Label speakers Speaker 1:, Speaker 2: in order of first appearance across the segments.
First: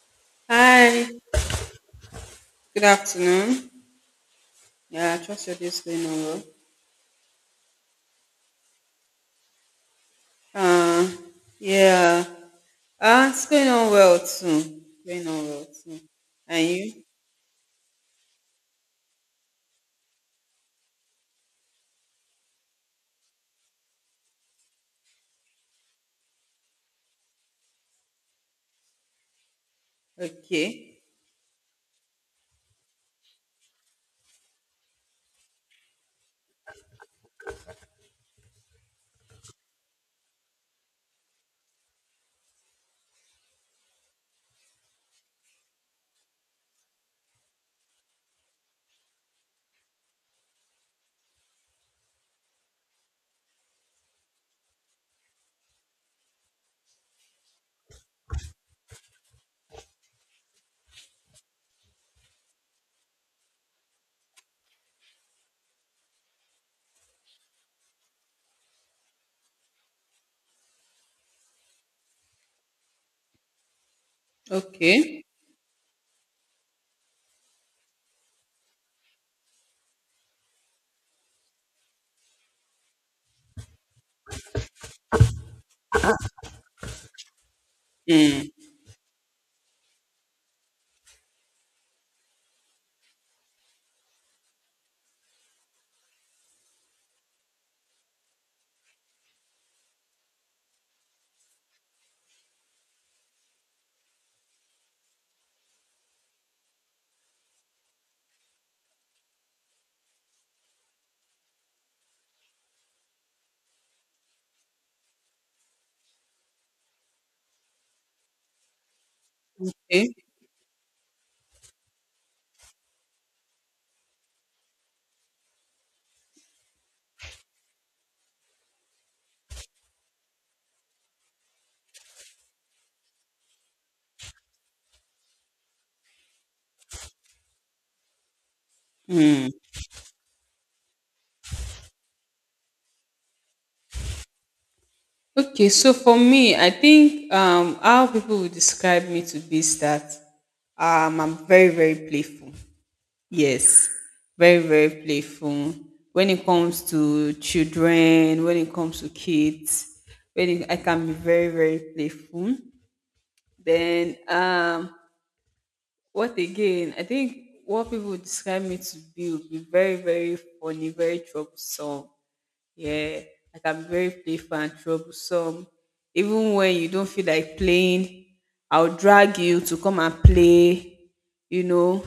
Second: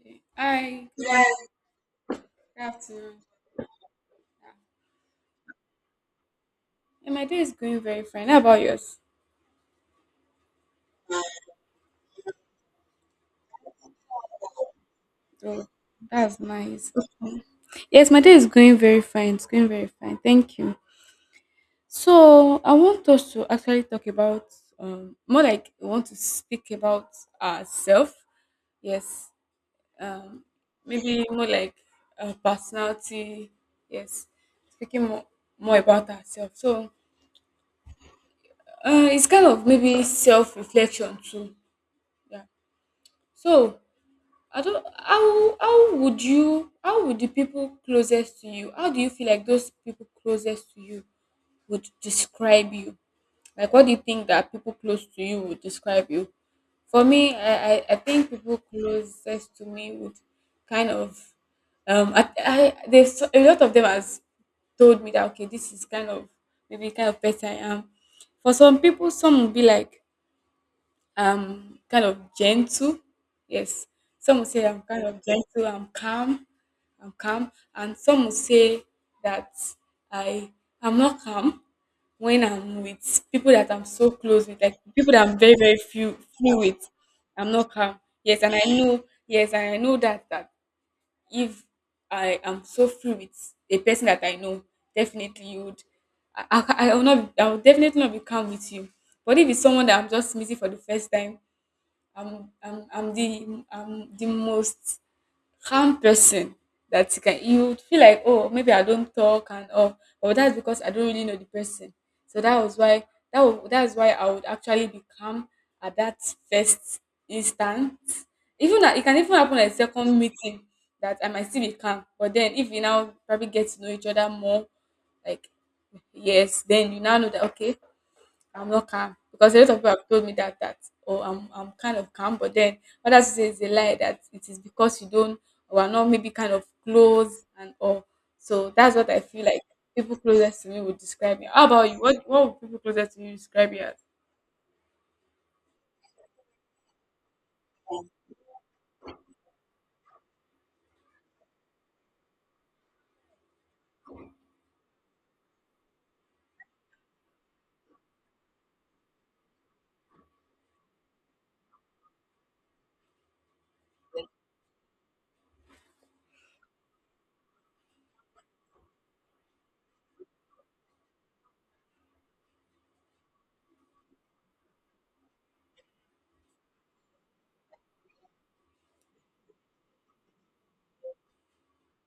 Speaker 1: Okay. Hi, good
Speaker 2: Hi,
Speaker 1: Yes. Good
Speaker 2: good
Speaker 1: afternoon.
Speaker 2: afternoon. Yeah, I trust your day is going on well.
Speaker 1: Yeah, my day is going very fine. How about yours?
Speaker 2: Uh, yeah, it's going on well too. Going on well
Speaker 1: Oh,
Speaker 2: too.
Speaker 1: that's
Speaker 2: And
Speaker 1: nice.
Speaker 2: you?
Speaker 1: Okay. Yes, my day is going very fine. It's going very fine. Thank you. So I want us to actually talk about more like I want to speak about ourselves. Yes. Um
Speaker 2: Okay.
Speaker 1: Maybe more like personality. Yes. Speaking more about ourselves. So it's kind of maybe self reflection too. Yeah. So I don't how would you, how would the people closest to you, how do you feel like those people closest to you would describe you? Like what do you think that people close to you would describe you? For me, I think people closest to me would kind of I there's so, a lot of them has told me that okay this is kind of maybe kind of person I am. For some people some will be like I'm kind of gentle. Yes. Some will say I'm kind of
Speaker 2: Okay.
Speaker 1: gentle, I'm calm, I'm calm. And some will say that I I'm not calm when I'm with people that I'm so close with, like people that I'm very, very few with. I'm not calm. Yes,
Speaker 2: Mm.
Speaker 1: and I know, yes, and I know that if I am so free with a person that I know, definitely you would I will not, I will definitely not be calm with you. But if it's someone that I'm just meeting for the first time, I'm the most calm person that you would feel like, oh, maybe I don't talk and all, but that's because I don't really know the person. So that was why that's why I would actually be calm at that first instant. Even that it can even happen at
Speaker 2: Okay.
Speaker 1: second meeting that I might still be calm, but then if we now probably get to know each other more, like yes, then you now know that okay, I'm not calm because a lot of people have told me that oh I'm kind of calm, but then others say it's a lie that it is because you don't or are not maybe kind of close and all. So that's what I feel like people closest to me would describe me. How about you? What would people closest to you describe you as?
Speaker 2: Okay. So for me, I think how people would describe me to be is that I'm very playful. Yes, very, very playful. When it comes to children, when it comes to kids, I can be very, very playful. Then, what again? I think what people would describe me to be would be very, very funny, very troublesome. Yeah, I can be very playful and troublesome. Even when you don't feel like playing, I'll drag you to come and play. You know,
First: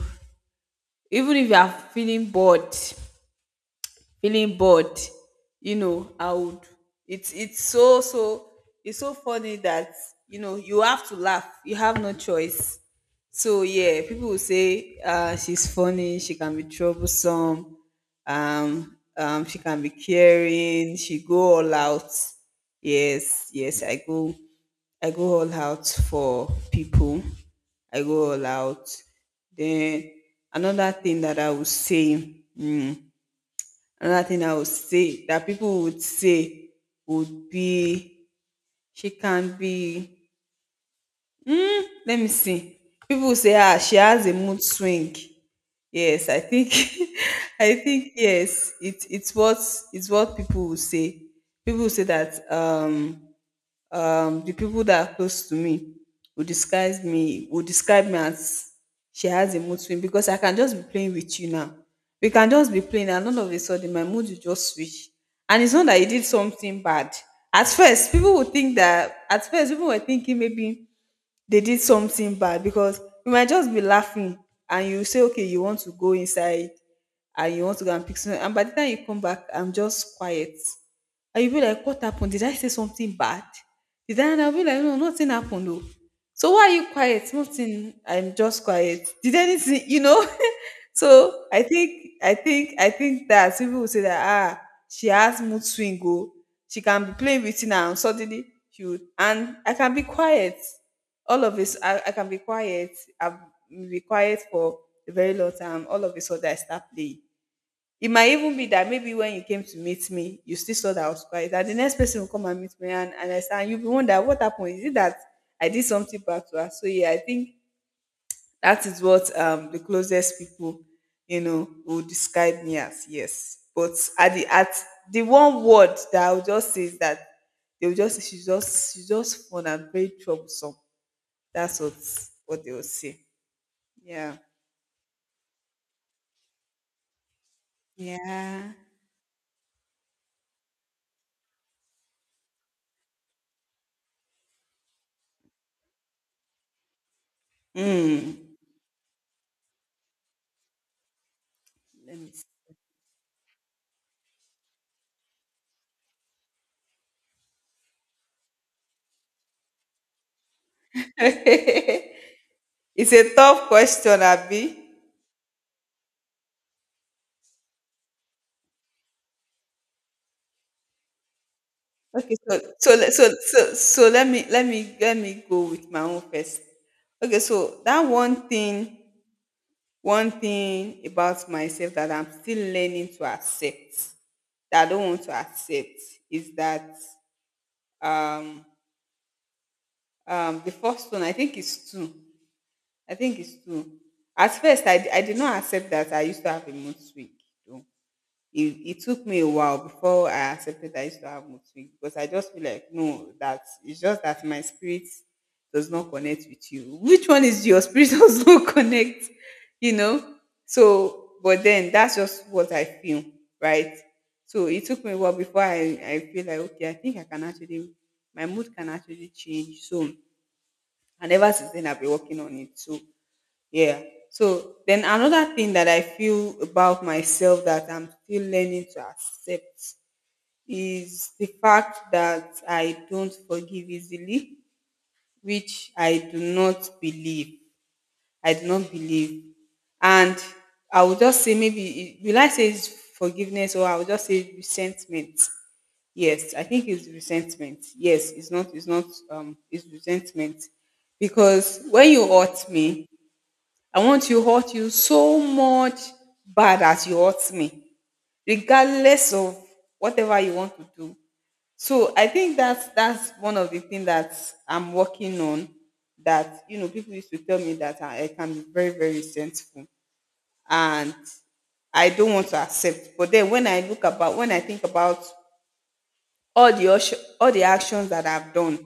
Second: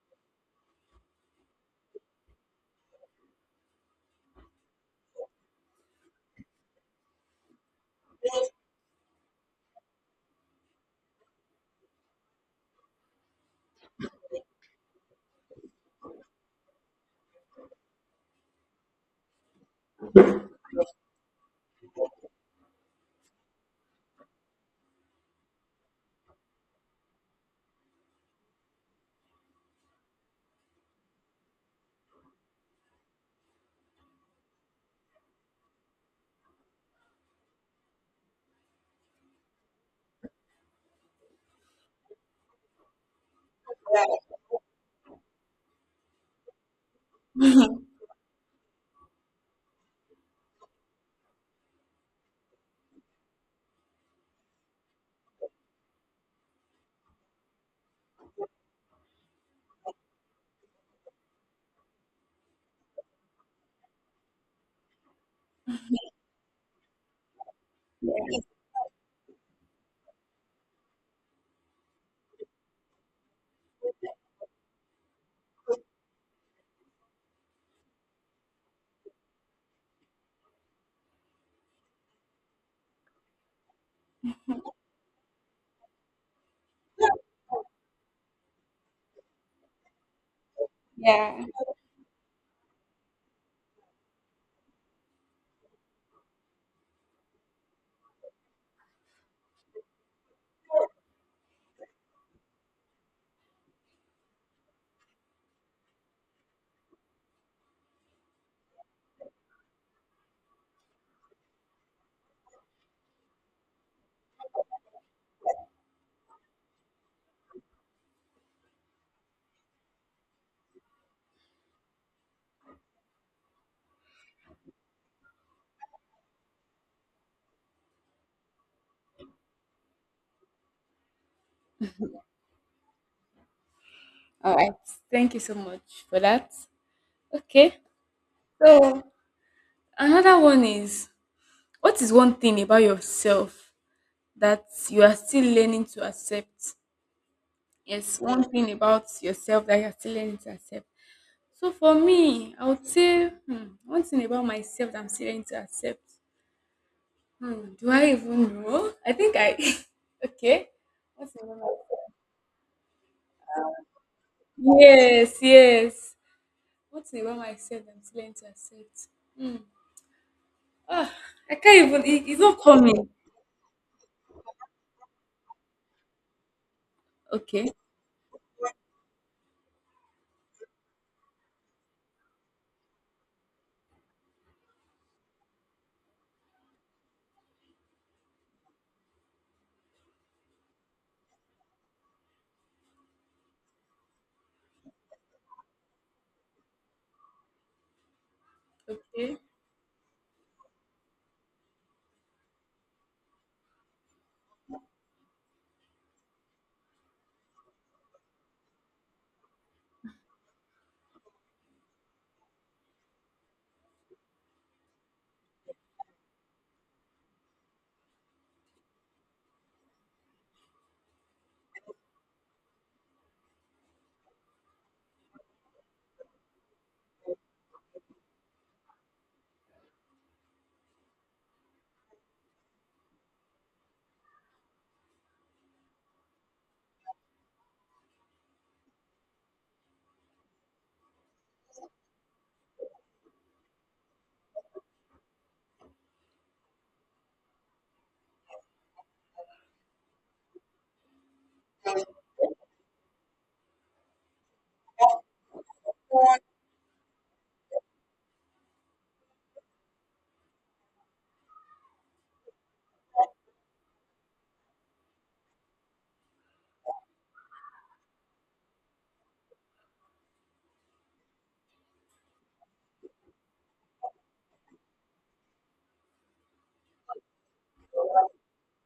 Speaker 2: even if you are feeling bored, you know, I would it's so it's so funny that, you know, you have to laugh, you have no choice. So yeah, people will say, she's funny, she can be troublesome, um, she can be caring, she go all out. Yes, yes, I go all out for people. I go all out. Then another thing that I would say, another thing I would say that people would say would be she can be let me see. People would say, ah, she has a mood swing. Yes, I think I think yes, it's what people would say. People would say that the people that are close to me will disguise me will describe me as she has a mood swing, because I can just be playing with you now. We can just be playing and all of a sudden my mood will just switch. And it's not that you did something bad. At first people were thinking maybe they did something bad, because you might just be laughing and you say, okay, you want to go inside and you want to go and pick something. And by the time you come back, I'm just quiet. And you'll be like, what happened? Did I say something bad? Did I? And I'll be like, no, nothing happened though. So why are you quiet? Nothing. I'm just quiet. Did anything, you know?
Speaker 1: Yeah.
Speaker 2: So I think that people will say that, ah, she has mood swing. Oh, she can be playing with it now. And suddenly she would, and I can be quiet. All of this, I can be quiet. I've been quiet for a very long time. All of a sudden I start playing. It might even be that maybe when you came to meet me, you still saw that I was quiet. And the next person will come and meet me, and I say, you'll be wondering what happened. Is it that I did something back to her? So yeah, I think that is what the closest people, you know, would describe me as, yes. But at the one word that I would just say is that they will just say, she's just fun and very troublesome. That's what they will say. Yeah.
Speaker 1: All right. Thank you so much for that. Okay.
Speaker 2: Yeah.
Speaker 1: So another one is, what is one thing about yourself that you are still learning to accept? Yes, one
Speaker 2: Mm.
Speaker 1: thing about yourself that you're still learning to accept. So for
Speaker 2: Let me
Speaker 1: me, I would say hmm, one thing about myself that I'm still learning to accept. Hmm, do I even know? I think I. Okay. One thing about myself.
Speaker 2: see. It's a tough question, Abby.
Speaker 1: Yes, yes. One thing about myself that I'm still learning to accept. Hmm. Ah, I can't even. It,
Speaker 2: Okay,
Speaker 1: it's
Speaker 2: so
Speaker 1: not coming.
Speaker 2: let me go with my own first. Okay,
Speaker 1: Okay.
Speaker 2: so that one thing about myself that I'm still learning to accept that I don't want to accept is that um the first one I think is two. I think it's two. At first I did not accept that I used to have a mood swing. it, it took
Speaker 1: Okay.
Speaker 2: me a while before I accepted that I used to have mood swing, because I just feel like no, that it's just that my spirit does not connect with you. Which one is your spirit does not connect? You know? So, but then that's just what I feel, right? So it took me a while before I feel like okay, I think I can actually my mood can actually change. So and ever since then I've been working on it. So yeah. So then another thing that I feel about myself that I'm still learning to accept is the fact that I don't forgive easily, which I do not believe. I do not believe. And I would just say maybe will I say it's forgiveness, or I would just say resentment. Yes, I think it's resentment. Yes, it's not it's not it's resentment. Because when you hurt me, I want you to hurt you so much bad as you hurt me, regardless of whatever you want to do. So I think that's one of the things that I'm working on. That, you know, people used to tell me that I can be very, very resentful, and I don't want to accept. But then when I look about, when I think about all the actions that I've done,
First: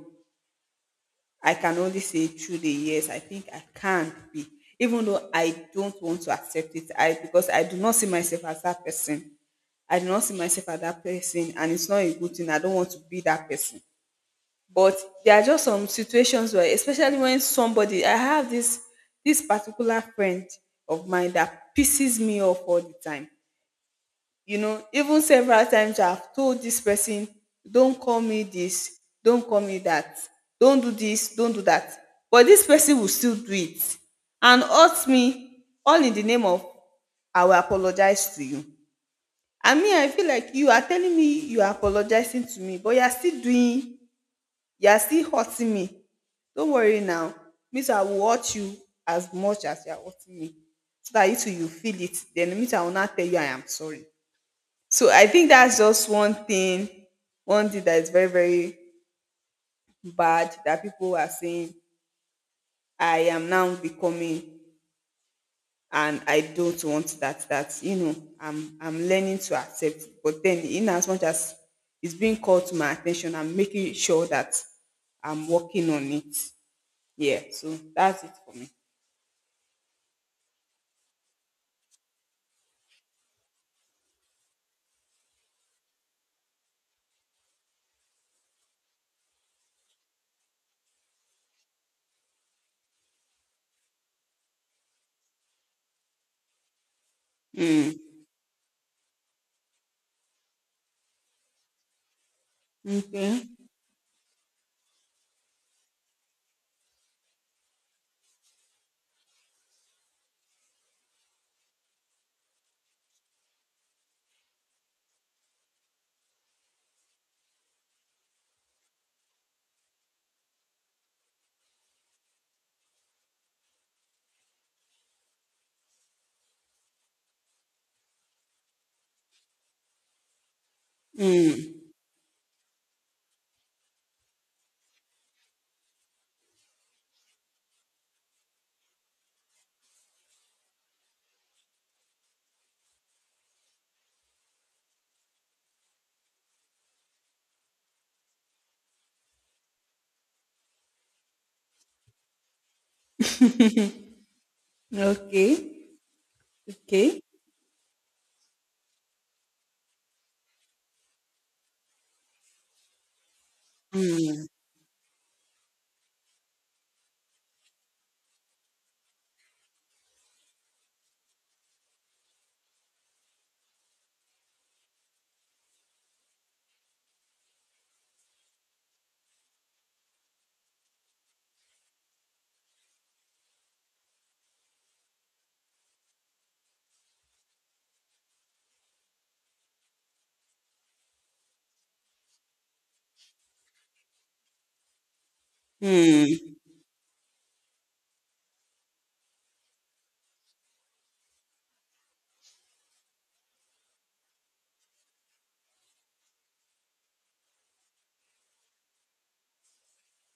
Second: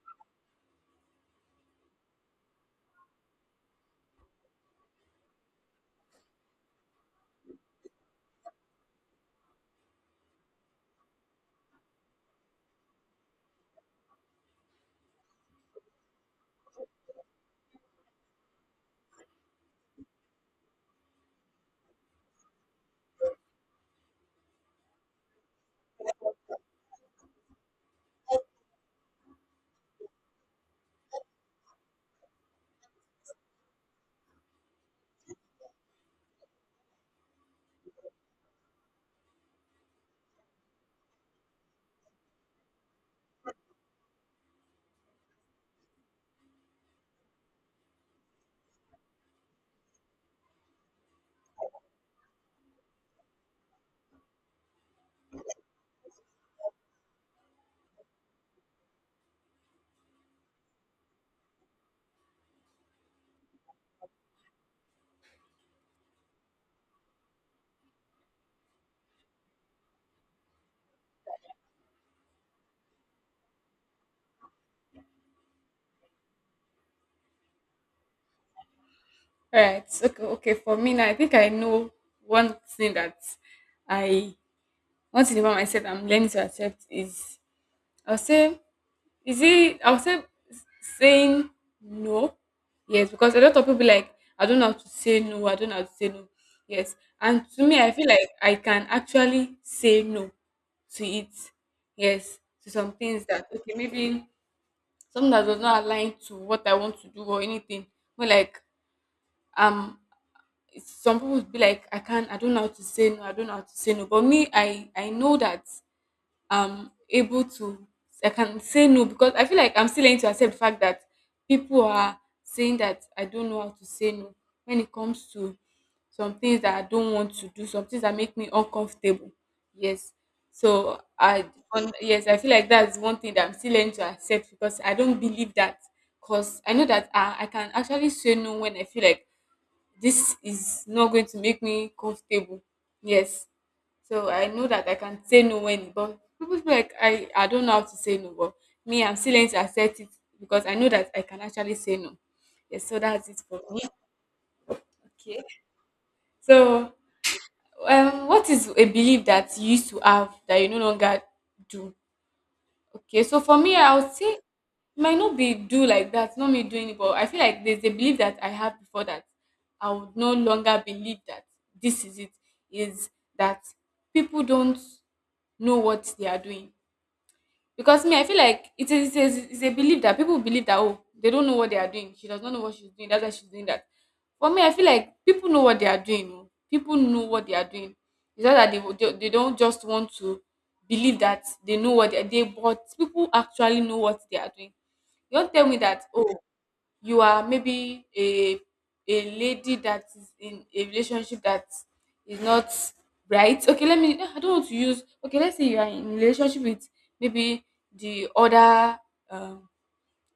Speaker 2: I can only say through the years, I think I can be, even though I don't want to accept it. I because I do not see myself as that person. I do not see myself as that person, and it's not a good thing. I don't want to be that person. But there are just some situations where, especially when somebody, I have this particular friend of mine that pisses me off all the time. You know, even several times I've told this person, don't call me this, don't call me that, don't do this, don't do that. But this person will still do it and hurt me, all in the name of I will apologize to you. I mean, I feel like you are telling me you are apologizing to me, but you are still doing you are still hurting me. Don't worry now, me I will hurt you as much as you are hurting me, so that you too you feel it, then me I will not tell you I am sorry. So I think that's just one thing that is very, very bad that people are saying, I am now becoming, and I don't want that, you know, I'm learning to accept it. But then in as much as it's being called to my attention, I'm making sure that I'm working on it. Yeah. So that's it for me.
Speaker 1: All right. Okay. Okay. For me now, I think I know one thing that I one thing about myself I'm learning to accept is, I'll say, is it? I'll say s- saying no. Yes, because a lot of people be like, I don't know how to say no. I don't know how to say no. Yes, and to me, I feel like I can actually say no to it. Yes, to some things
Speaker 2: Okay.
Speaker 1: that okay, maybe something that does not align to what I want to do or anything. But like um, some people would be like, I can't. I don't know how to say no. I don't know how to say no. But me, I know that. I'm able to, I can say no because I feel like I'm still learning to accept the fact that people are saying that I don't know how to say no when it comes to some things that I don't want to do, some things that make me uncomfortable. Yes. So yes, I feel like that's one thing that I'm still learning to accept because I don't believe that because I know that I can actually say no when I feel like this is not going to make me comfortable. Yes. So I know that I can say no when, but people feel like I don't know how to say no, but me, I'm still learning to accept it because I know that I can actually say no. Yes, so that's it for me. Okay.
Speaker 2: Okay.
Speaker 1: So,
Speaker 2: Okay.
Speaker 1: what is a belief that you used to have that you no longer do? Okay, so for me, I would say it might not be do like that, not me doing it, but I feel like there's a belief that I had before that I would no longer believe that this is it, is that people don't know what they are doing. Because me, I feel like it's a belief that people believe that oh they don't know what they are doing. She does not know what she's doing. That's why she's doing that. For me, I feel like people know what they are doing. Oh. People know what they are doing. It's not that they don't just want to believe that they know what they are doing, but people actually know what they are doing. You don't tell me that oh
Speaker 2: Hmm.
Speaker 1: you are maybe a lady that is in a relationship that is not right. Okay, let me, I don't want to use, okay, let's say you are in a relationship with maybe the other, um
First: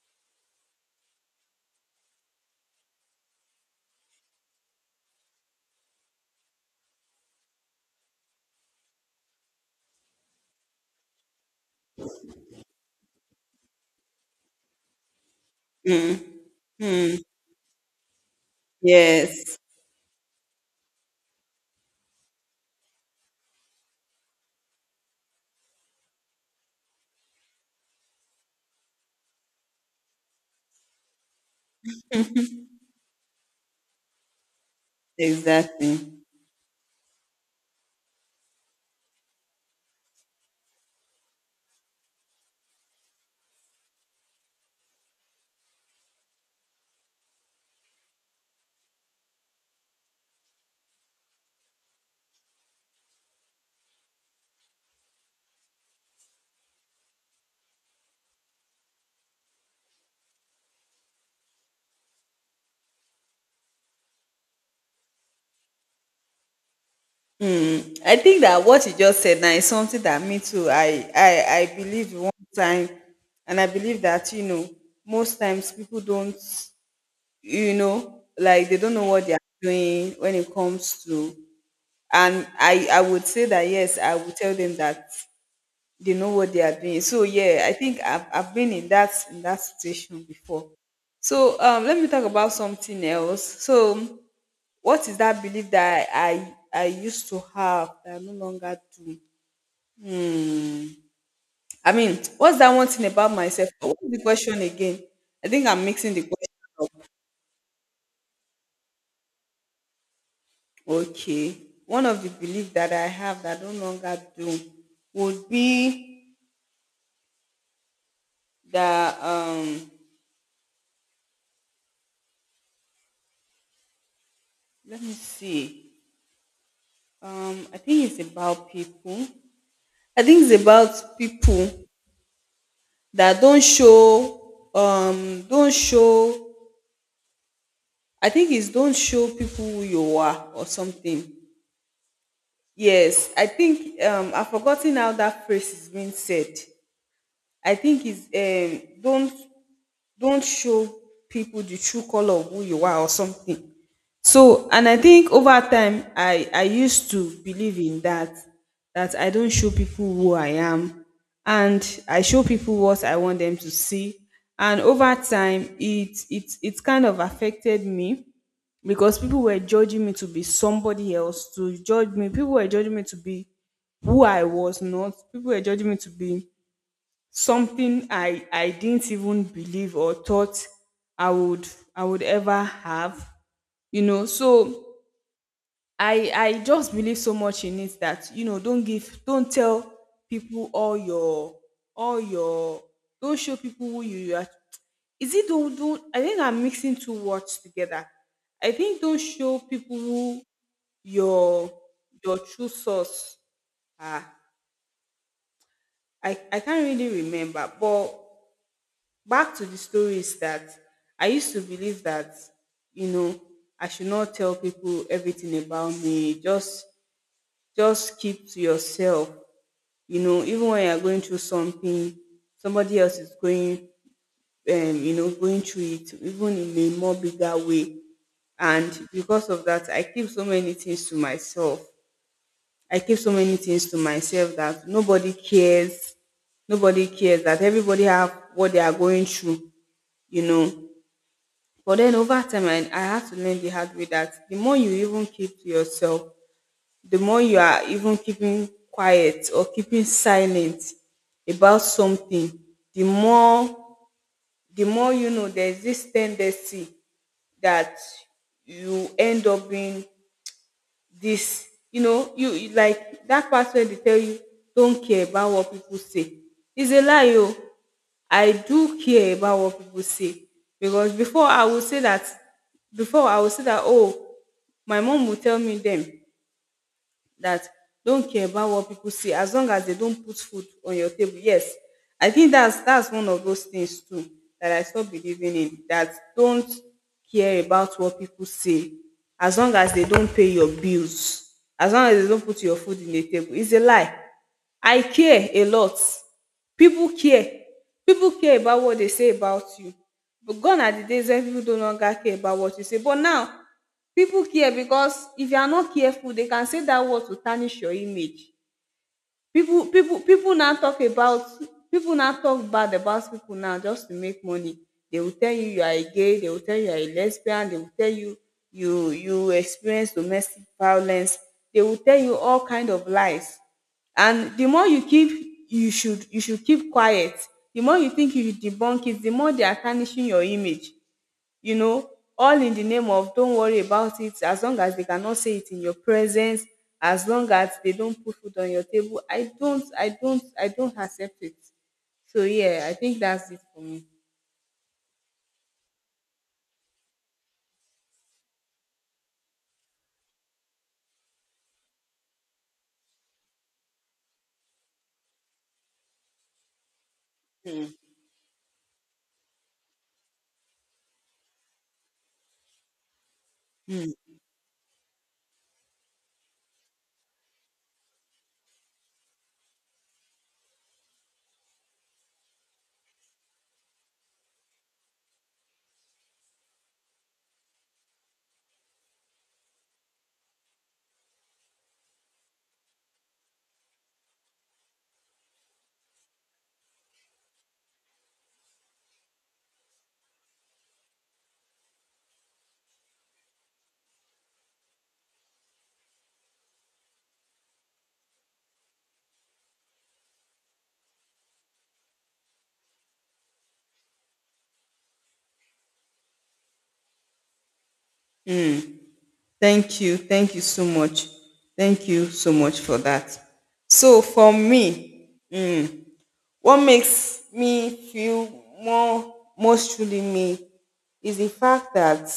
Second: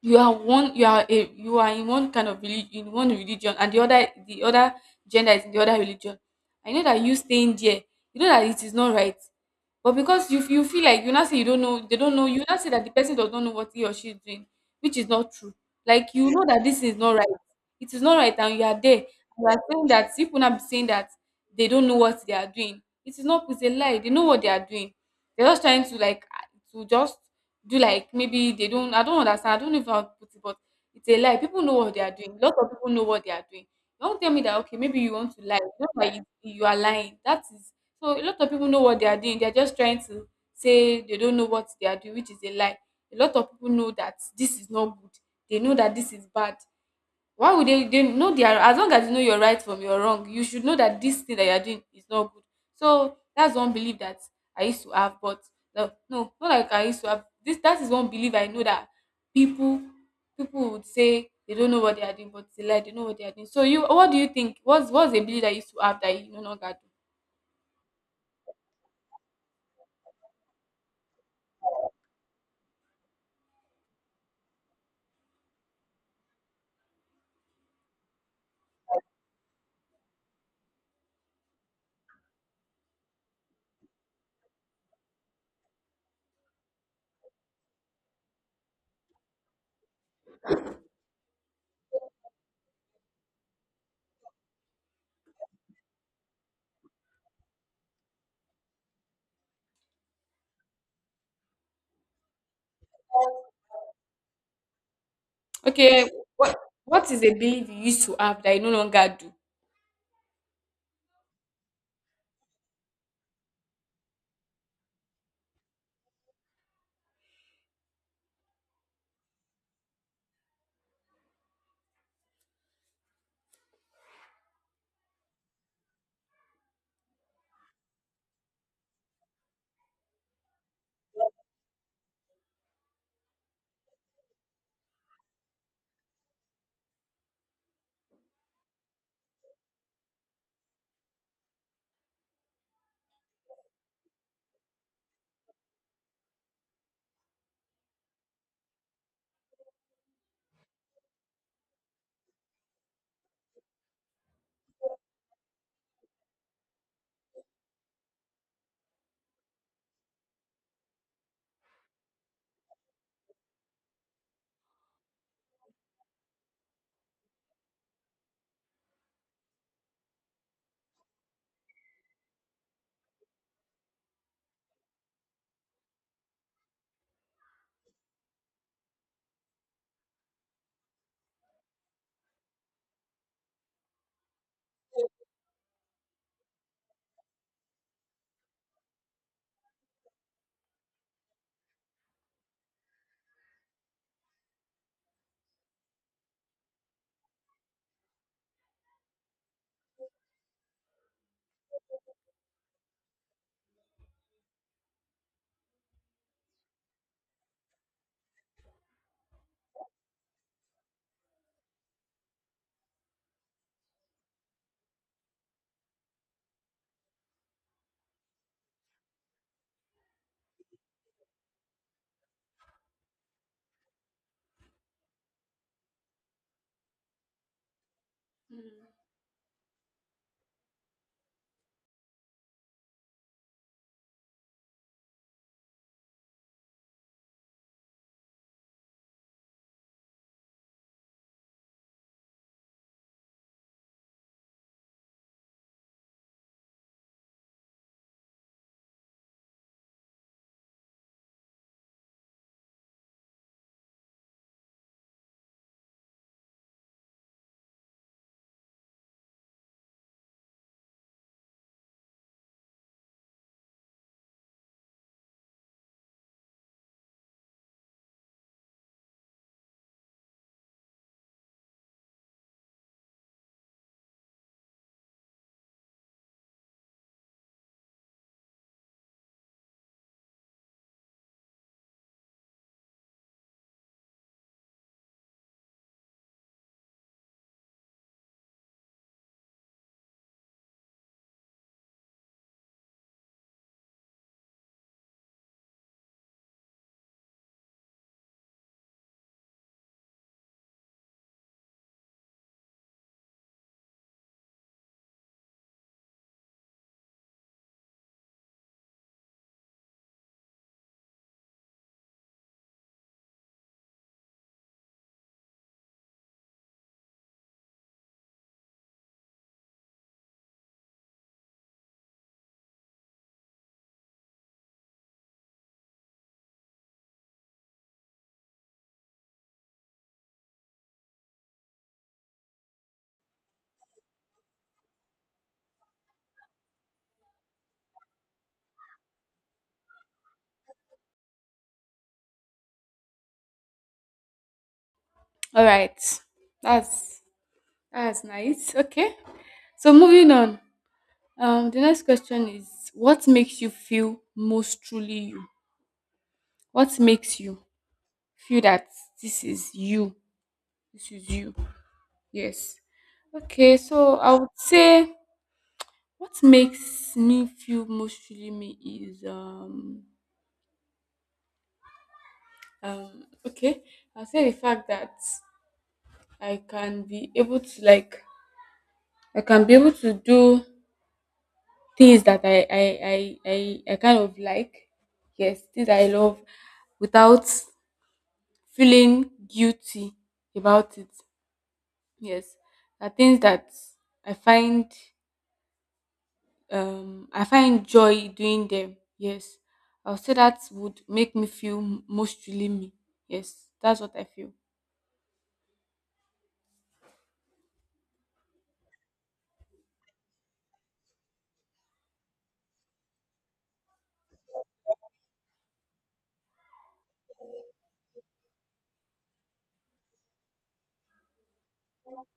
Speaker 1: you are in one kind of religion, in one religion, and the other gender is in the other religion. I know that you staying there, you know that it is not right, but because you feel like you now say you don't know, they don't know, you now say that the person does not know what he or she is doing, which is not true. Like you know that this is not right, it is not right, and you are there, you
Speaker 2: Yes.
Speaker 1: are saying that people now be saying that they don't know what they are doing. It is not, it's a lie, they know what they are doing. They're just trying to like to just do like maybe they don't, I don't understand. I don't know if I'll put it, but it's a lie. People know what they are doing. Lots of people know what they are doing. Don't tell me that okay, maybe you want to lie. You
Speaker 2: Exactly.
Speaker 1: know that you are lying. That is, so a lot of people know what they are doing. They're just trying to say they don't know what they are doing, which is a lie. A lot of people know that this is not good. They know that this is bad. Why would they know their, as long as you know your right from your wrong, you should know that this thing that you are doing is not good. So that's one belief that I used to have, but no, no, not like I used to have. This That is one belief I know that people people would say they don't know what they are doing, but they lie, they know what they are doing. So you what do you think? What's a belief that you used to have that you no longer do?
Speaker 2: Hmm. I think that what you just said now is something that me too. I believe one time, and I believe that, you know, most times people don't, you know, like they don't know what they are doing when it comes to. And I would say that yes, I would tell them that they know what they are doing. So yeah, I think I've been in that situation before. So let me talk about something else. So what is that belief that I used to have that I no longer do? Hmm. I mean, what's that one thing about myself? What is the question again? I think I'm
Speaker 1: Okay,
Speaker 2: mixing the question
Speaker 1: what
Speaker 2: up.
Speaker 1: what is a belief you used to have that you no longer do?
Speaker 2: Okay. One of the beliefs that I have that I no longer do would be that let me see. I think it's about people. I think it's about people that don't show I think it's don't show people who you are or something. Yes, I think I've forgotten how that phrase is being said. I think it's don't show people the true color of who you are or something. So, and I think over time, I used to believe in that that I don't show people who I am, and I show people what I want them to see. And over time, it kind of affected me, because people were judging me to be somebody else, to judge me. People were judging me to be who I was not. People were judging me to be something I didn't even believe or thought I would I would ever have. You know, so I just believe so much in it that, you know, don't tell people all your all your don't show people who you are. Is it don't I think I'm mixing two words together. I think don't show people who your your true source. Ah, I can't really remember, but back to the story is that I used to believe that, you know, I should not tell people everything about me. Just keep to yourself. You know, even when you're going through something, somebody else is going you know, going through it, even in a more bigger way. And because of that, I keep so many things to myself. I keep so many things to myself that nobody cares. Nobody cares that everybody have what they are going through, you know. But then over time, I had to learn the hard way that the more you even keep to yourself, the more you are even keeping quiet or keeping silent about something, the more the more you know there's this tendency that you end up being this, like that part where they tell you don't care about what people say. It's a lie, oh. I do care about what people say because before I would say that oh my mom will tell me them that don't care about what people say as long as they don't put food on your table. Yes, I think that's one of those things too that I stop believing in that don't care about what people say as long as they don't pay your bills, as long as they don't put your food in the table. It's a lie. I care a lot. People care. People care about what they say about you. But gone are the days when people no longer care about what you say. But now people care because if you are not careful they can say that word to tarnish your image. people people people now talk about People now talk bad about people now just to make money. They will tell you you are a gay, they will tell you you are a lesbian, they will tell you you experience domestic violence, they will tell you all kind of lies. And the more you keep, you should keep quiet, the more you think you should debunk it, the more they are tarnishing your image, you know, all in the name of don't worry about it. As long as they cannot say it in your presence, as long as they don't put food on your table, I don't accept it. So yeah, I think that's it for me.
Speaker 1: All right. That's that's nice. Okay. So moving on. The next question is, what makes you feel most truly you? What makes you feel that this is you? This is you. Yes. Okay, so I would say what makes me feel most truly me is okay. I'll say the fact that I can be able to like I can be able to do things that I kind of like. Yes, things that I love without feeling guilty about it, yes, are things that I find joy doing them, yes. I'll say that would make me feel most me, yes, that's what I feel.
Speaker 2: Thank you. Thank you so much. Thank you so much for that. So for me, what makes me feel more most truly me is the fact that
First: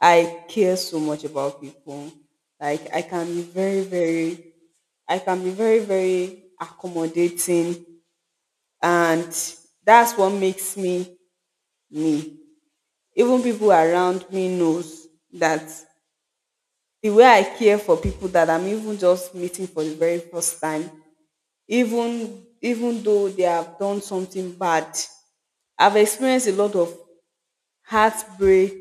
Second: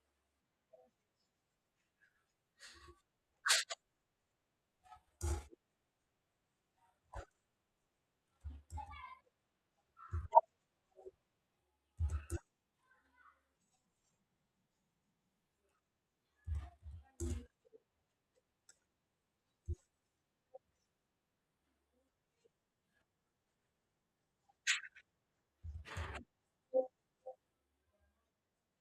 Speaker 2: I care so much about people. Like I can be very, very, I can be very, very accommodating, and that's what makes me me. Even people around me knows that the way I care for people that I'm even just meeting for the very first time, even though they have done something bad, I've experienced a lot of heartbreak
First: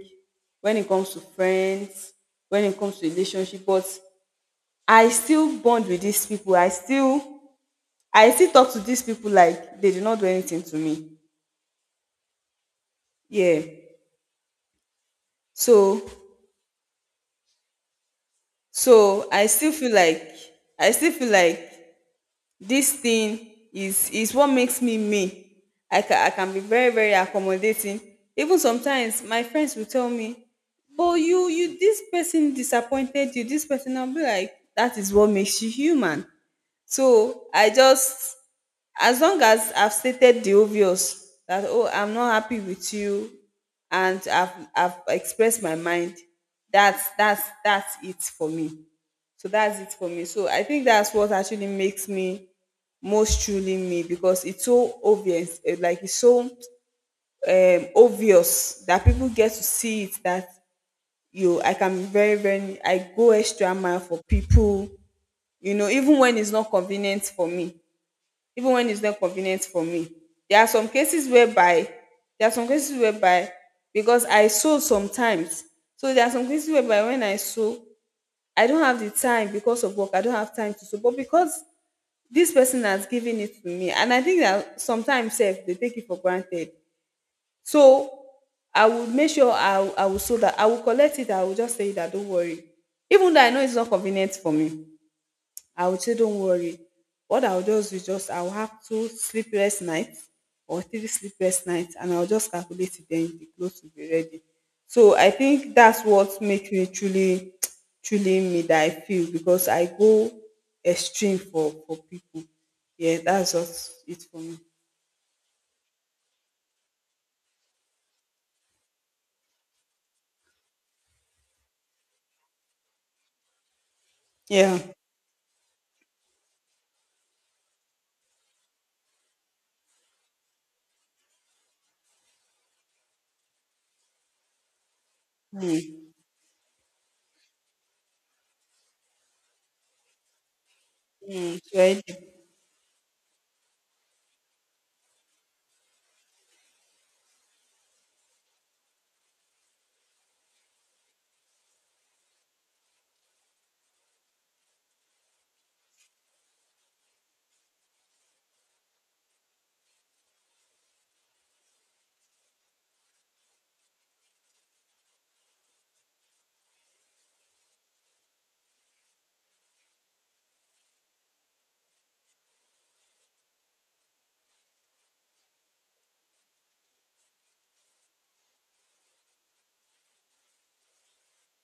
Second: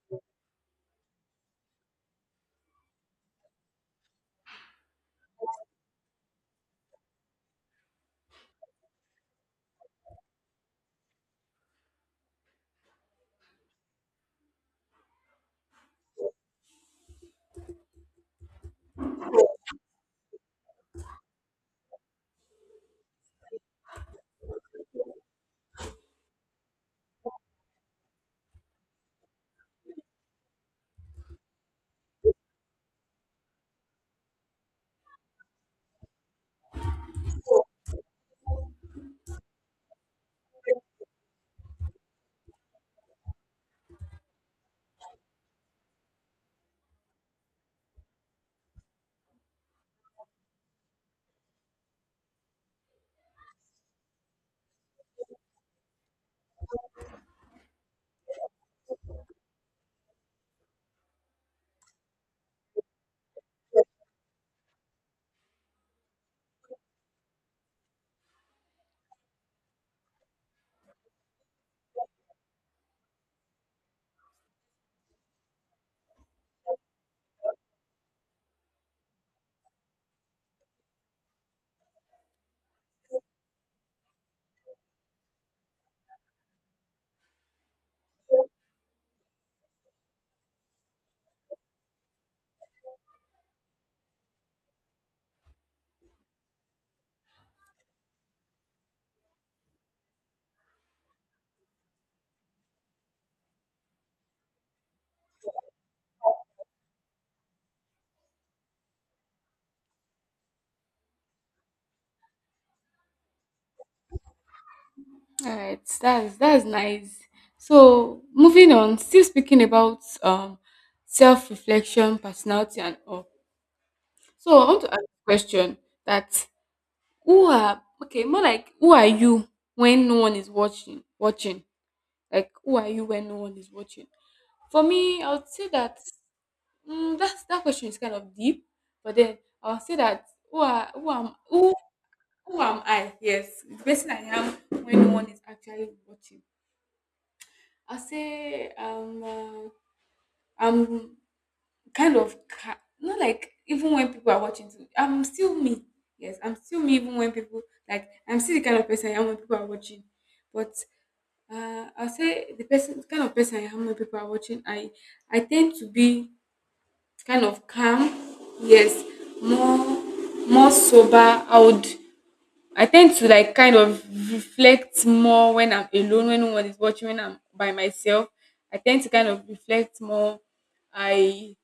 Speaker 2: when it comes to friends, when it comes to relationship, but I still bond with these people. I still talk to these people like they did not do anything to me. Yeah. So so I still feel like I still feel like this thing is what makes me me. I can be very, very accommodating. Even sometimes my friends will tell me, but you this person disappointed you, this person, I'll be like that is what makes you human. So I just, as long as I've stated the obvious that oh I'm not happy with you, and I've expressed my mind, that's that's it for me. So that's it for me. So I think that's what actually makes me most truly me because it's so obvious, eh, like it's so obvious that people get to see it that you I can be very, very, I go extra mile for people, you know, even when it's not convenient for me. Even when it's not convenient for me. There are some cases whereby there are some cases whereby because I sew sometimes. So there are some cases whereby when I sew, I don't have the time because of work. I don't have time to sew. But because this person has given it to me, and I think that sometimes sef they take it for granted. So I would make sure I will so that I will collect it, I will just say that don't worry, even though I know it's not convenient for me. I would say don't worry. What I'll do is just I'll have two sleepless nights or three sleepless nights and I'll just calculate it then the clothes will be ready. So I think that's what makes me truly me, that I feel, because I go extreme for people. Yeah, that's just it for me.
Speaker 1: All right, that's nice. So moving on, still speaking about self-reflection, personality and all. So I
Speaker 2: Yeah.
Speaker 1: want to ask a question that who are okay more like, who are you when no one is watching. Like, who are you when no one is watching? For me, I would say that
Speaker 2: Mm.
Speaker 1: mm, that question is kind of deep, but then I would say that who are
Speaker 2: Mm. So I did.
Speaker 1: who am I? Yes, the person I am when no one is actually watching. I say I'm kind of not like even when people are watching too, I'm still me. Yes, I'm still me even when people, like, I'm still the kind of person I am when people are watching. But I'll say the person, the kind of person I am when people are watching, I tend to be kind of calm, yes, more, more sober. I would, I tend to, like, kind of reflect more when I'm alone, when no one is watching, when I'm by myself. I tend to kind of reflect more. I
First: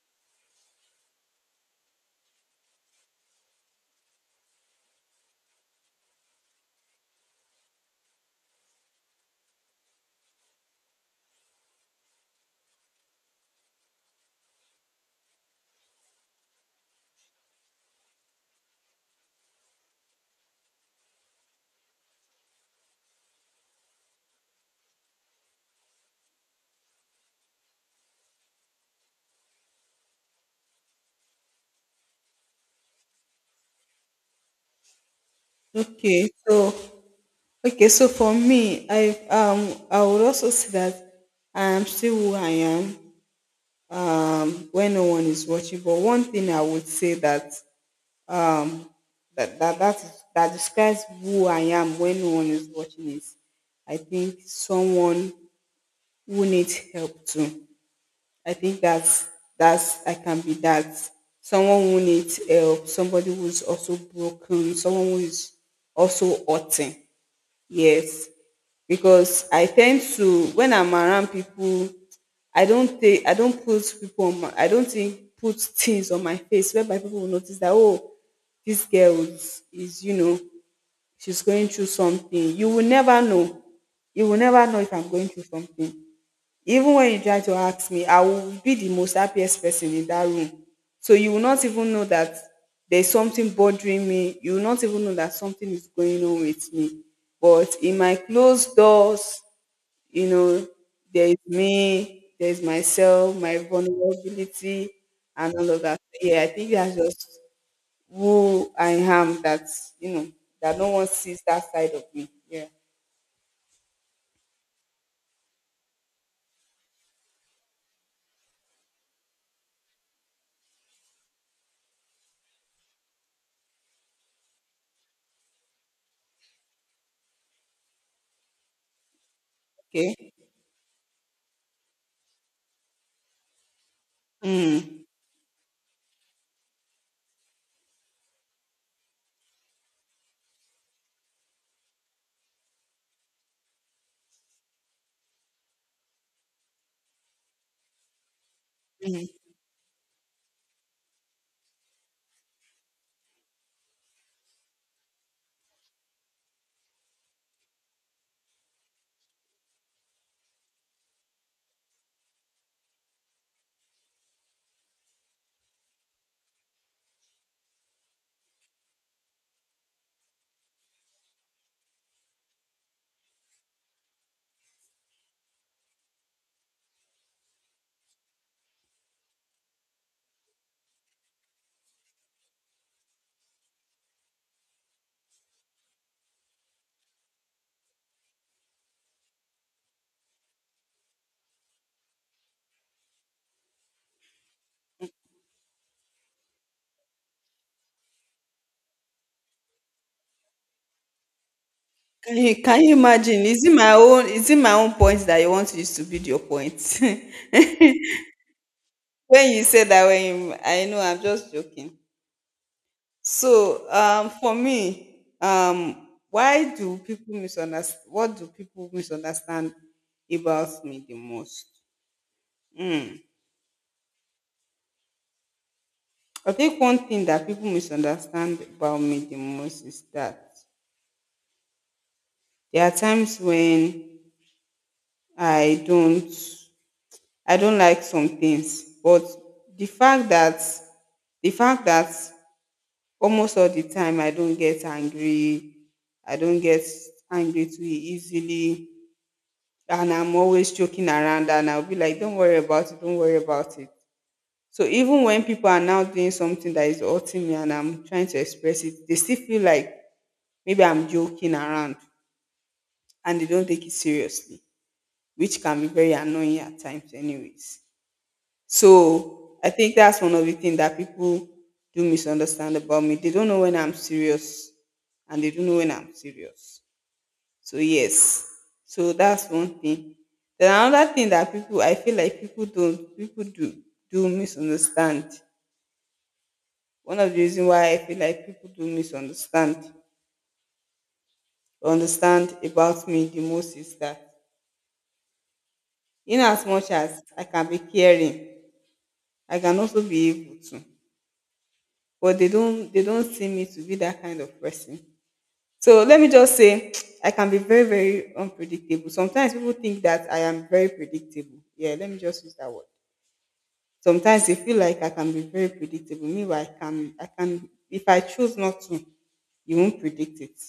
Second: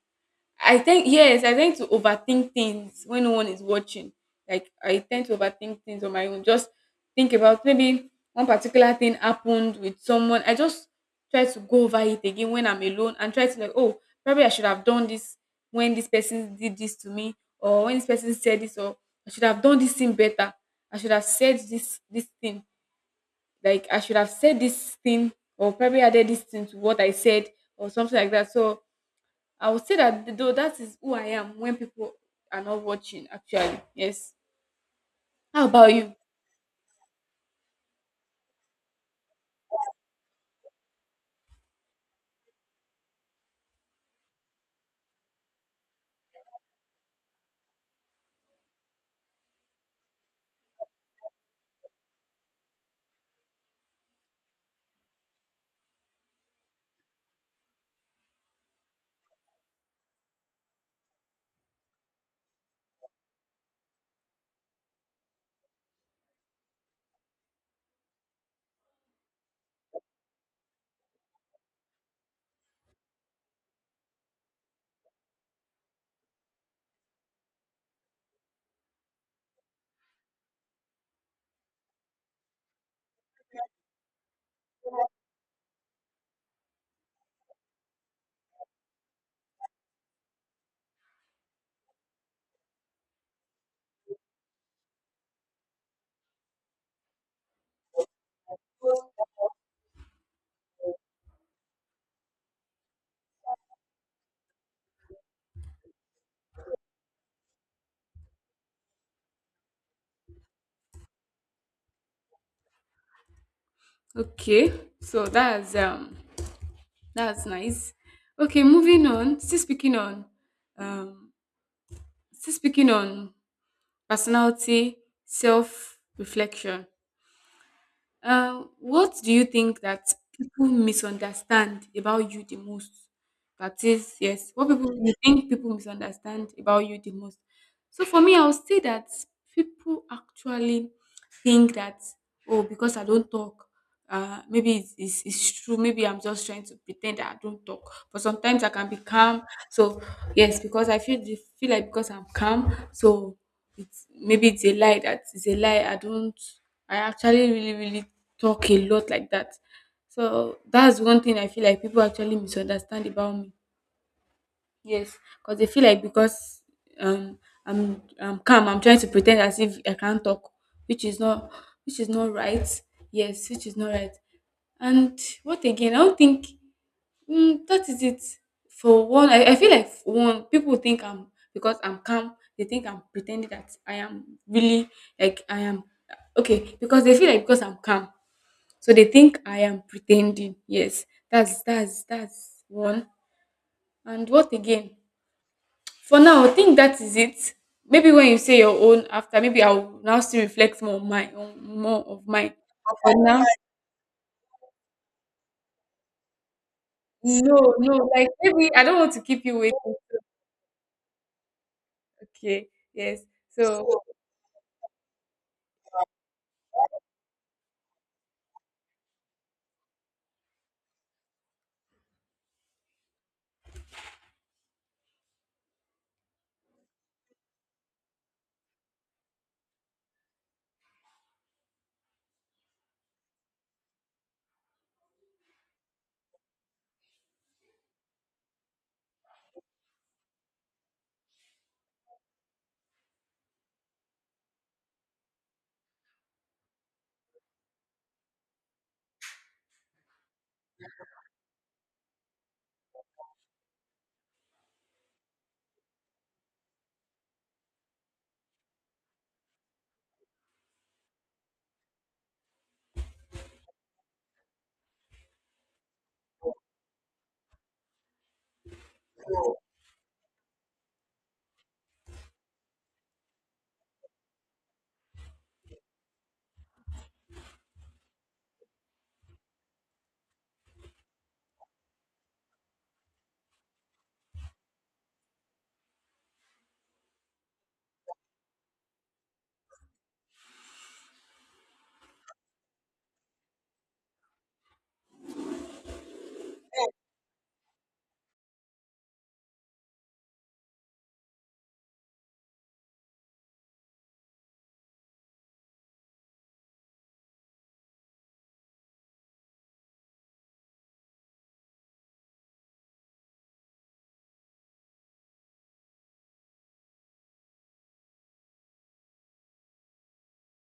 Speaker 1: I think, yes, I tend to overthink things when no one is watching. Like, I tend to overthink things on my own. Just think about maybe one particular thing happened with someone. I just try to go over it again when I'm alone and try to like, oh, probably I should have done this when this person did this to me, or when this person said this, or I should have done this thing better. I should have said this thing. Like, I should have said this thing, or probably added this thing to what I said, or something like that. So I would say that though that is who I am when people are not watching. Actually, yes. How about you?
Speaker 2: Okay, so okay, so for me, I would also say that I am still who I am when no one is watching. But one thing I would say that um, that describes who I am when no one is watching is, I think someone who needs help too. I think that's I can be that, someone who needs help, somebody who's also broken, someone who is also hurting. Yes, because I tend to, when I'm around people I don't take I don't put people on my I don't think put things on my face whereby people will notice that oh this girl is you know she's going through something. You will never know. You will never know if I'm going through something. Even when you try to ask me, I will be the most happiest person in that room. So you will not even know that there's something bothering me. You will not even know that something is going on with me. But in my closed doors, you know, there is me, there is myself, my vulnerability, and all of that. So, yeah, I think that's just who I am. That's you know that no one sees that side of me. Yeah.
Speaker 1: Okay, so that's nice. Okay, moving on. Still speaking on um still speaking on personality, self reflection. What do you think that
Speaker 2: Okay.
Speaker 1: people misunderstand about you the most? That is, yes, what people,
Speaker 2: Hmm.
Speaker 1: you think people misunderstand about you the most? So for me, I would say that people actually think that, oh, because I don't talk, maybe it's true. Maybe I'm just trying to pretend that I don't talk. But sometimes I can be calm. So yes, because I feel feel like because I'm calm, so it's maybe it's a lie, that it's a lie. I don't. I actually really really talk a lot, like that. So that's one thing I feel like people actually misunderstand about me. Yes, because they feel like because um I'm calm, I'm trying to pretend as if I can't talk, which is not, which is not right. Yes, which is not right. And what again? I don't think, mm, that is it. For one, I feel like for one people think I'm, because I'm calm. They think I'm pretending that I am really, like I am okay, because they feel like because I'm calm, so they think I am pretending. Yes, that's one. And what again? For now, I think that is it. Maybe when you say your own after, maybe I'll now still reflect more on mine, on more of
Speaker 2: Can
Speaker 1: mine.
Speaker 2: you
Speaker 1: But for
Speaker 2: imagine?
Speaker 1: now,
Speaker 2: Is it my own? Is it my own point that you want to use to build your point?
Speaker 1: no, no, like maybe I don't want to keep
Speaker 2: When
Speaker 1: you
Speaker 2: you say
Speaker 1: waiting.
Speaker 2: that, when you, I know, I'm just joking.
Speaker 1: Okay, yes.
Speaker 2: So
Speaker 1: So
Speaker 2: for me, why do people misunderstand? What do people misunderstand about me the most? I think one thing that people misunderstand about me the most is that there are times when I don't, I don't like some things, but the fact that, the fact that almost all the time I don't get angry, I don't get angry too easily, and I'm always joking around and I'll be like, don't worry about it, don't worry about it. So even when people are now doing something that is hurting me and I'm trying to express it, they still feel like maybe I'm joking around and they don't take it seriously, which can be very annoying at times, anyways. So I think that's one of the things that people do misunderstand about me. They don't know when I'm serious, and they don't know when I'm serious. So yes, so that's one thing. Then another thing that people, I feel like people don't, people do misunderstand. One of the reasons why I feel like people do misunderstand or understand about me the most is that in as much as I can be caring, I can also be able to. But they don't see me to be that kind of person. So let me just say I can be very, very unpredictable. Sometimes people think that I am very predictable. Yeah, let me just use that word. Sometimes you feel like I can be very predictable. Meanwhile, I can, if I choose not to, you won't predict it.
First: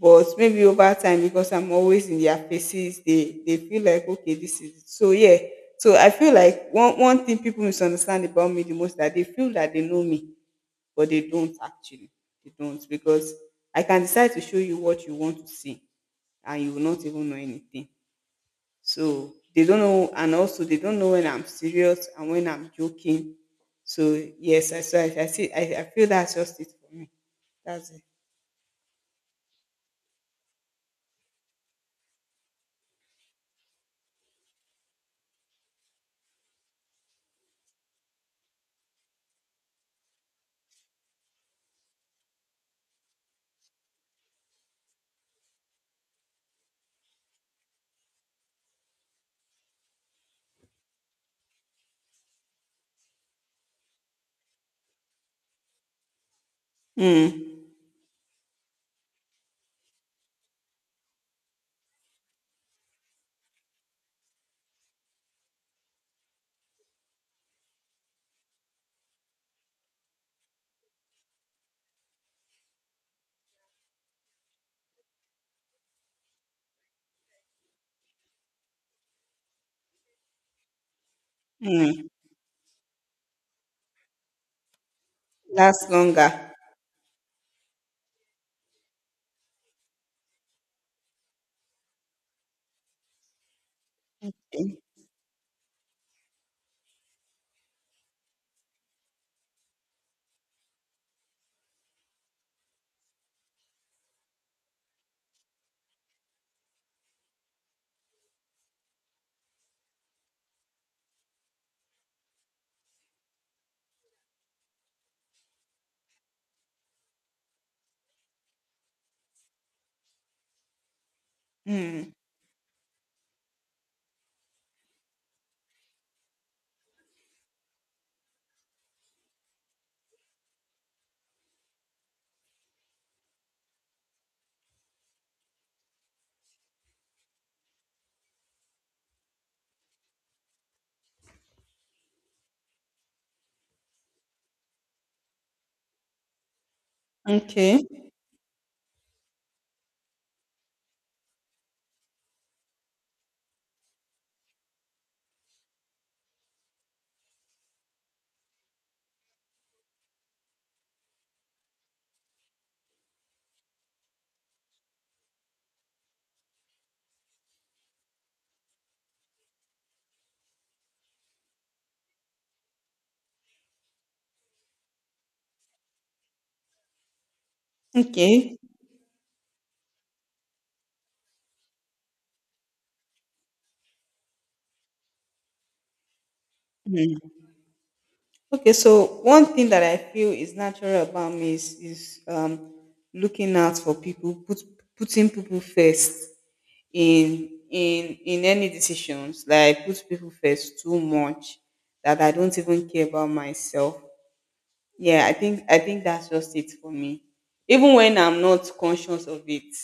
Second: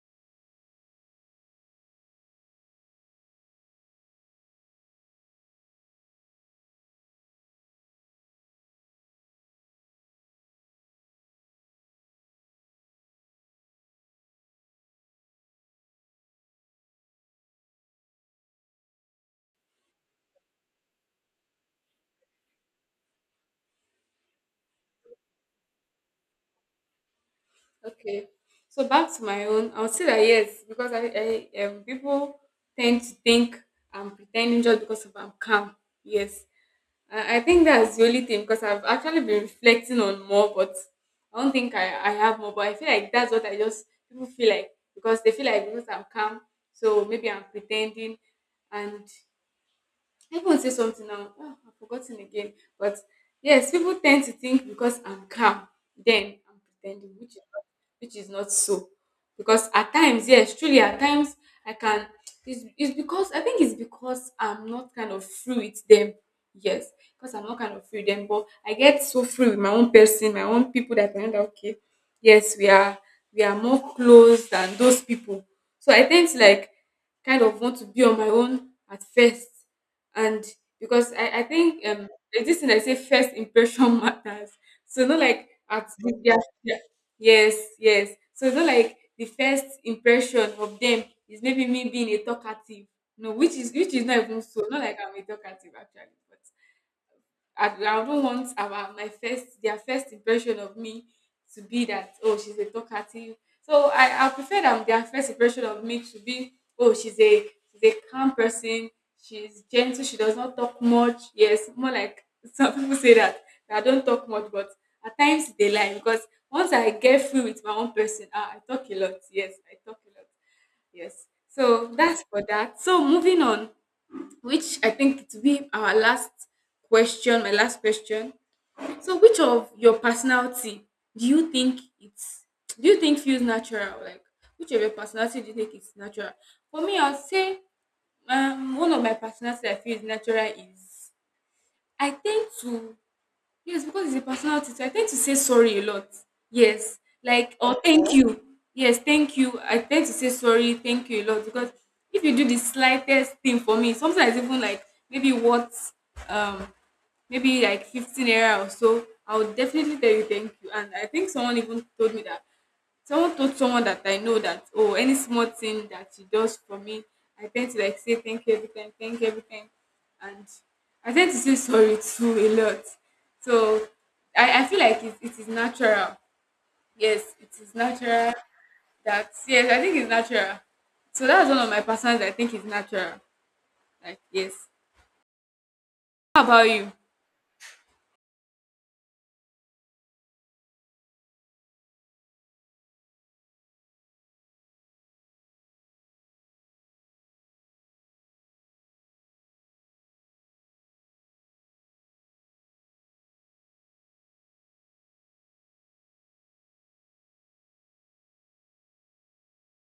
Speaker 2: But maybe over time, because I'm always in their faces, they feel like, okay, this is it. So, yeah. So I feel like one thing people misunderstand about me the most, that they feel that they know me, but they don't actually. They don't, because I can decide to show you what you want to see and you will not even know anything. So they don't know, and also they don't know when I'm serious and when I'm joking. So yes, I see. I feel that's just it for me. That's it.
Speaker 1: okay. So back to my own, I would say that, yes, because I people tend to think I'm pretending just because of I'm calm. Yes, I think that's the only thing because I've actually been reflecting on more, but I don't think I have more. But I feel like that's what I just, people feel like because they feel like because I'm calm, so maybe I'm pretending, and I even say something now. Ah, I've forgotten again. But yes, people tend to think because I'm calm, then I'm pretending,
Speaker 2: Mm.
Speaker 1: which is not so. Because at times, yes, truly, at times I can. It's because I think it's because I'm not kind of free with them. Yes, because I'm not kind of free with them. But I get so free with my own person, my own people, that I know that okay, yes, we are more close than those people. So I tend to, like, kind of want to be on my own at first, and because I think
Speaker 2: Mm.
Speaker 1: there's this thing I say, first impression matters. So not like
Speaker 2: Lasts longer.
Speaker 1: yeah, yeah. Yes, yes. So not like the first impression of them is maybe me being a talkative. No, which is, which is not even so.
Speaker 2: Okay.
Speaker 1: Not like I'm a talkative actually, I don't want our my first, their first impression of me to be that, oh, she's a talkative. So I prefer that their first impression of me to be, oh, she's a, she's a calm person, she's gentle, she does not talk much. Yes, more like, some people say that, that I don't talk much, but at times they lie because once I get free with my own person, ah, I talk a lot. Yes, I talk a lot. Yes. So
Speaker 2: Mm.
Speaker 1: that's for that. So moving on, which I think it will be our last question, my last question. So, which of your personality do you think it's, do you think feels natural? Like, which of your personality do you think is natural? For me, I'll say, one of my personality I feel is natural is I tend to, yes, because it's a personality. So I tend to say sorry a lot. Yes. Like, or
Speaker 2: Okay.
Speaker 1: thank you. Yes, thank you. I tend to say sorry, thank you a lot, because if you do the slightest thing for me, sometimes even like maybe what, um maybe like 15 era or so, I would definitely tell you thank you. And I think someone even told me that, someone told someone that I know that, oh, any small thing that she does for me, I tend to like say thank you every time, thank you every time, and I tend to say sorry too a lot. So I feel like it is natural. Yes, it is natural.
Speaker 2: Okay.
Speaker 1: That, yes, I think it's natural. So that's one of my personal I think is natural. Like, yes. How about you?
Speaker 2: Okay. So one thing that I feel is natural about me is, is looking out for people, putting people first, in any decisions, like I put people first too much that I don't even care about myself. Yeah, I think that's just it for me. Even when I'm not conscious of it,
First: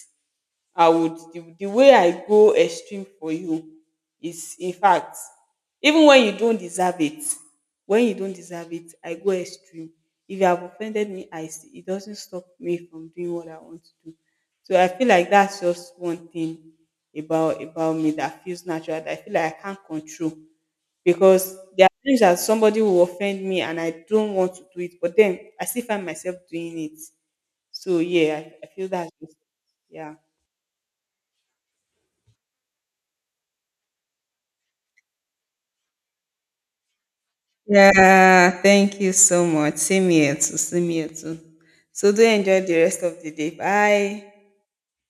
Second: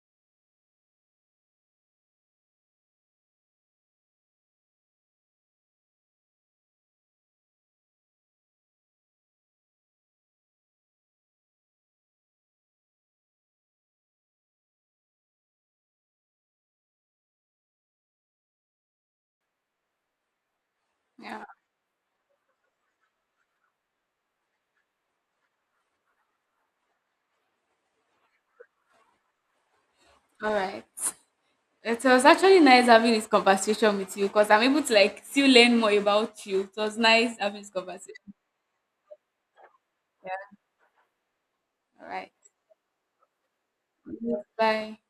Speaker 2: I would, the way I go extreme for you is, in fact, even when you don't deserve it, when you don't deserve it, I go extreme. If you have offended me, it doesn't stop me from doing what I want to do. So I feel like that's just one thing about me that feels natural, that I feel like I can't control,
Speaker 1: Yeah.
Speaker 2: because there are things that somebody will offend me and I don't want to do it, but then I still find myself doing it. So yeah, I feel that's just yeah.
Speaker 1: All right. It was actually nice having this conversation with you because I'm able to, like, still learn more about you. It was nice having this conversation.
Speaker 2: Yeah, thank you so much. Same here too. Same here too.
Speaker 1: All
Speaker 2: So do
Speaker 1: right.
Speaker 2: enjoy the rest of the day. Bye.
Speaker 1: Bye.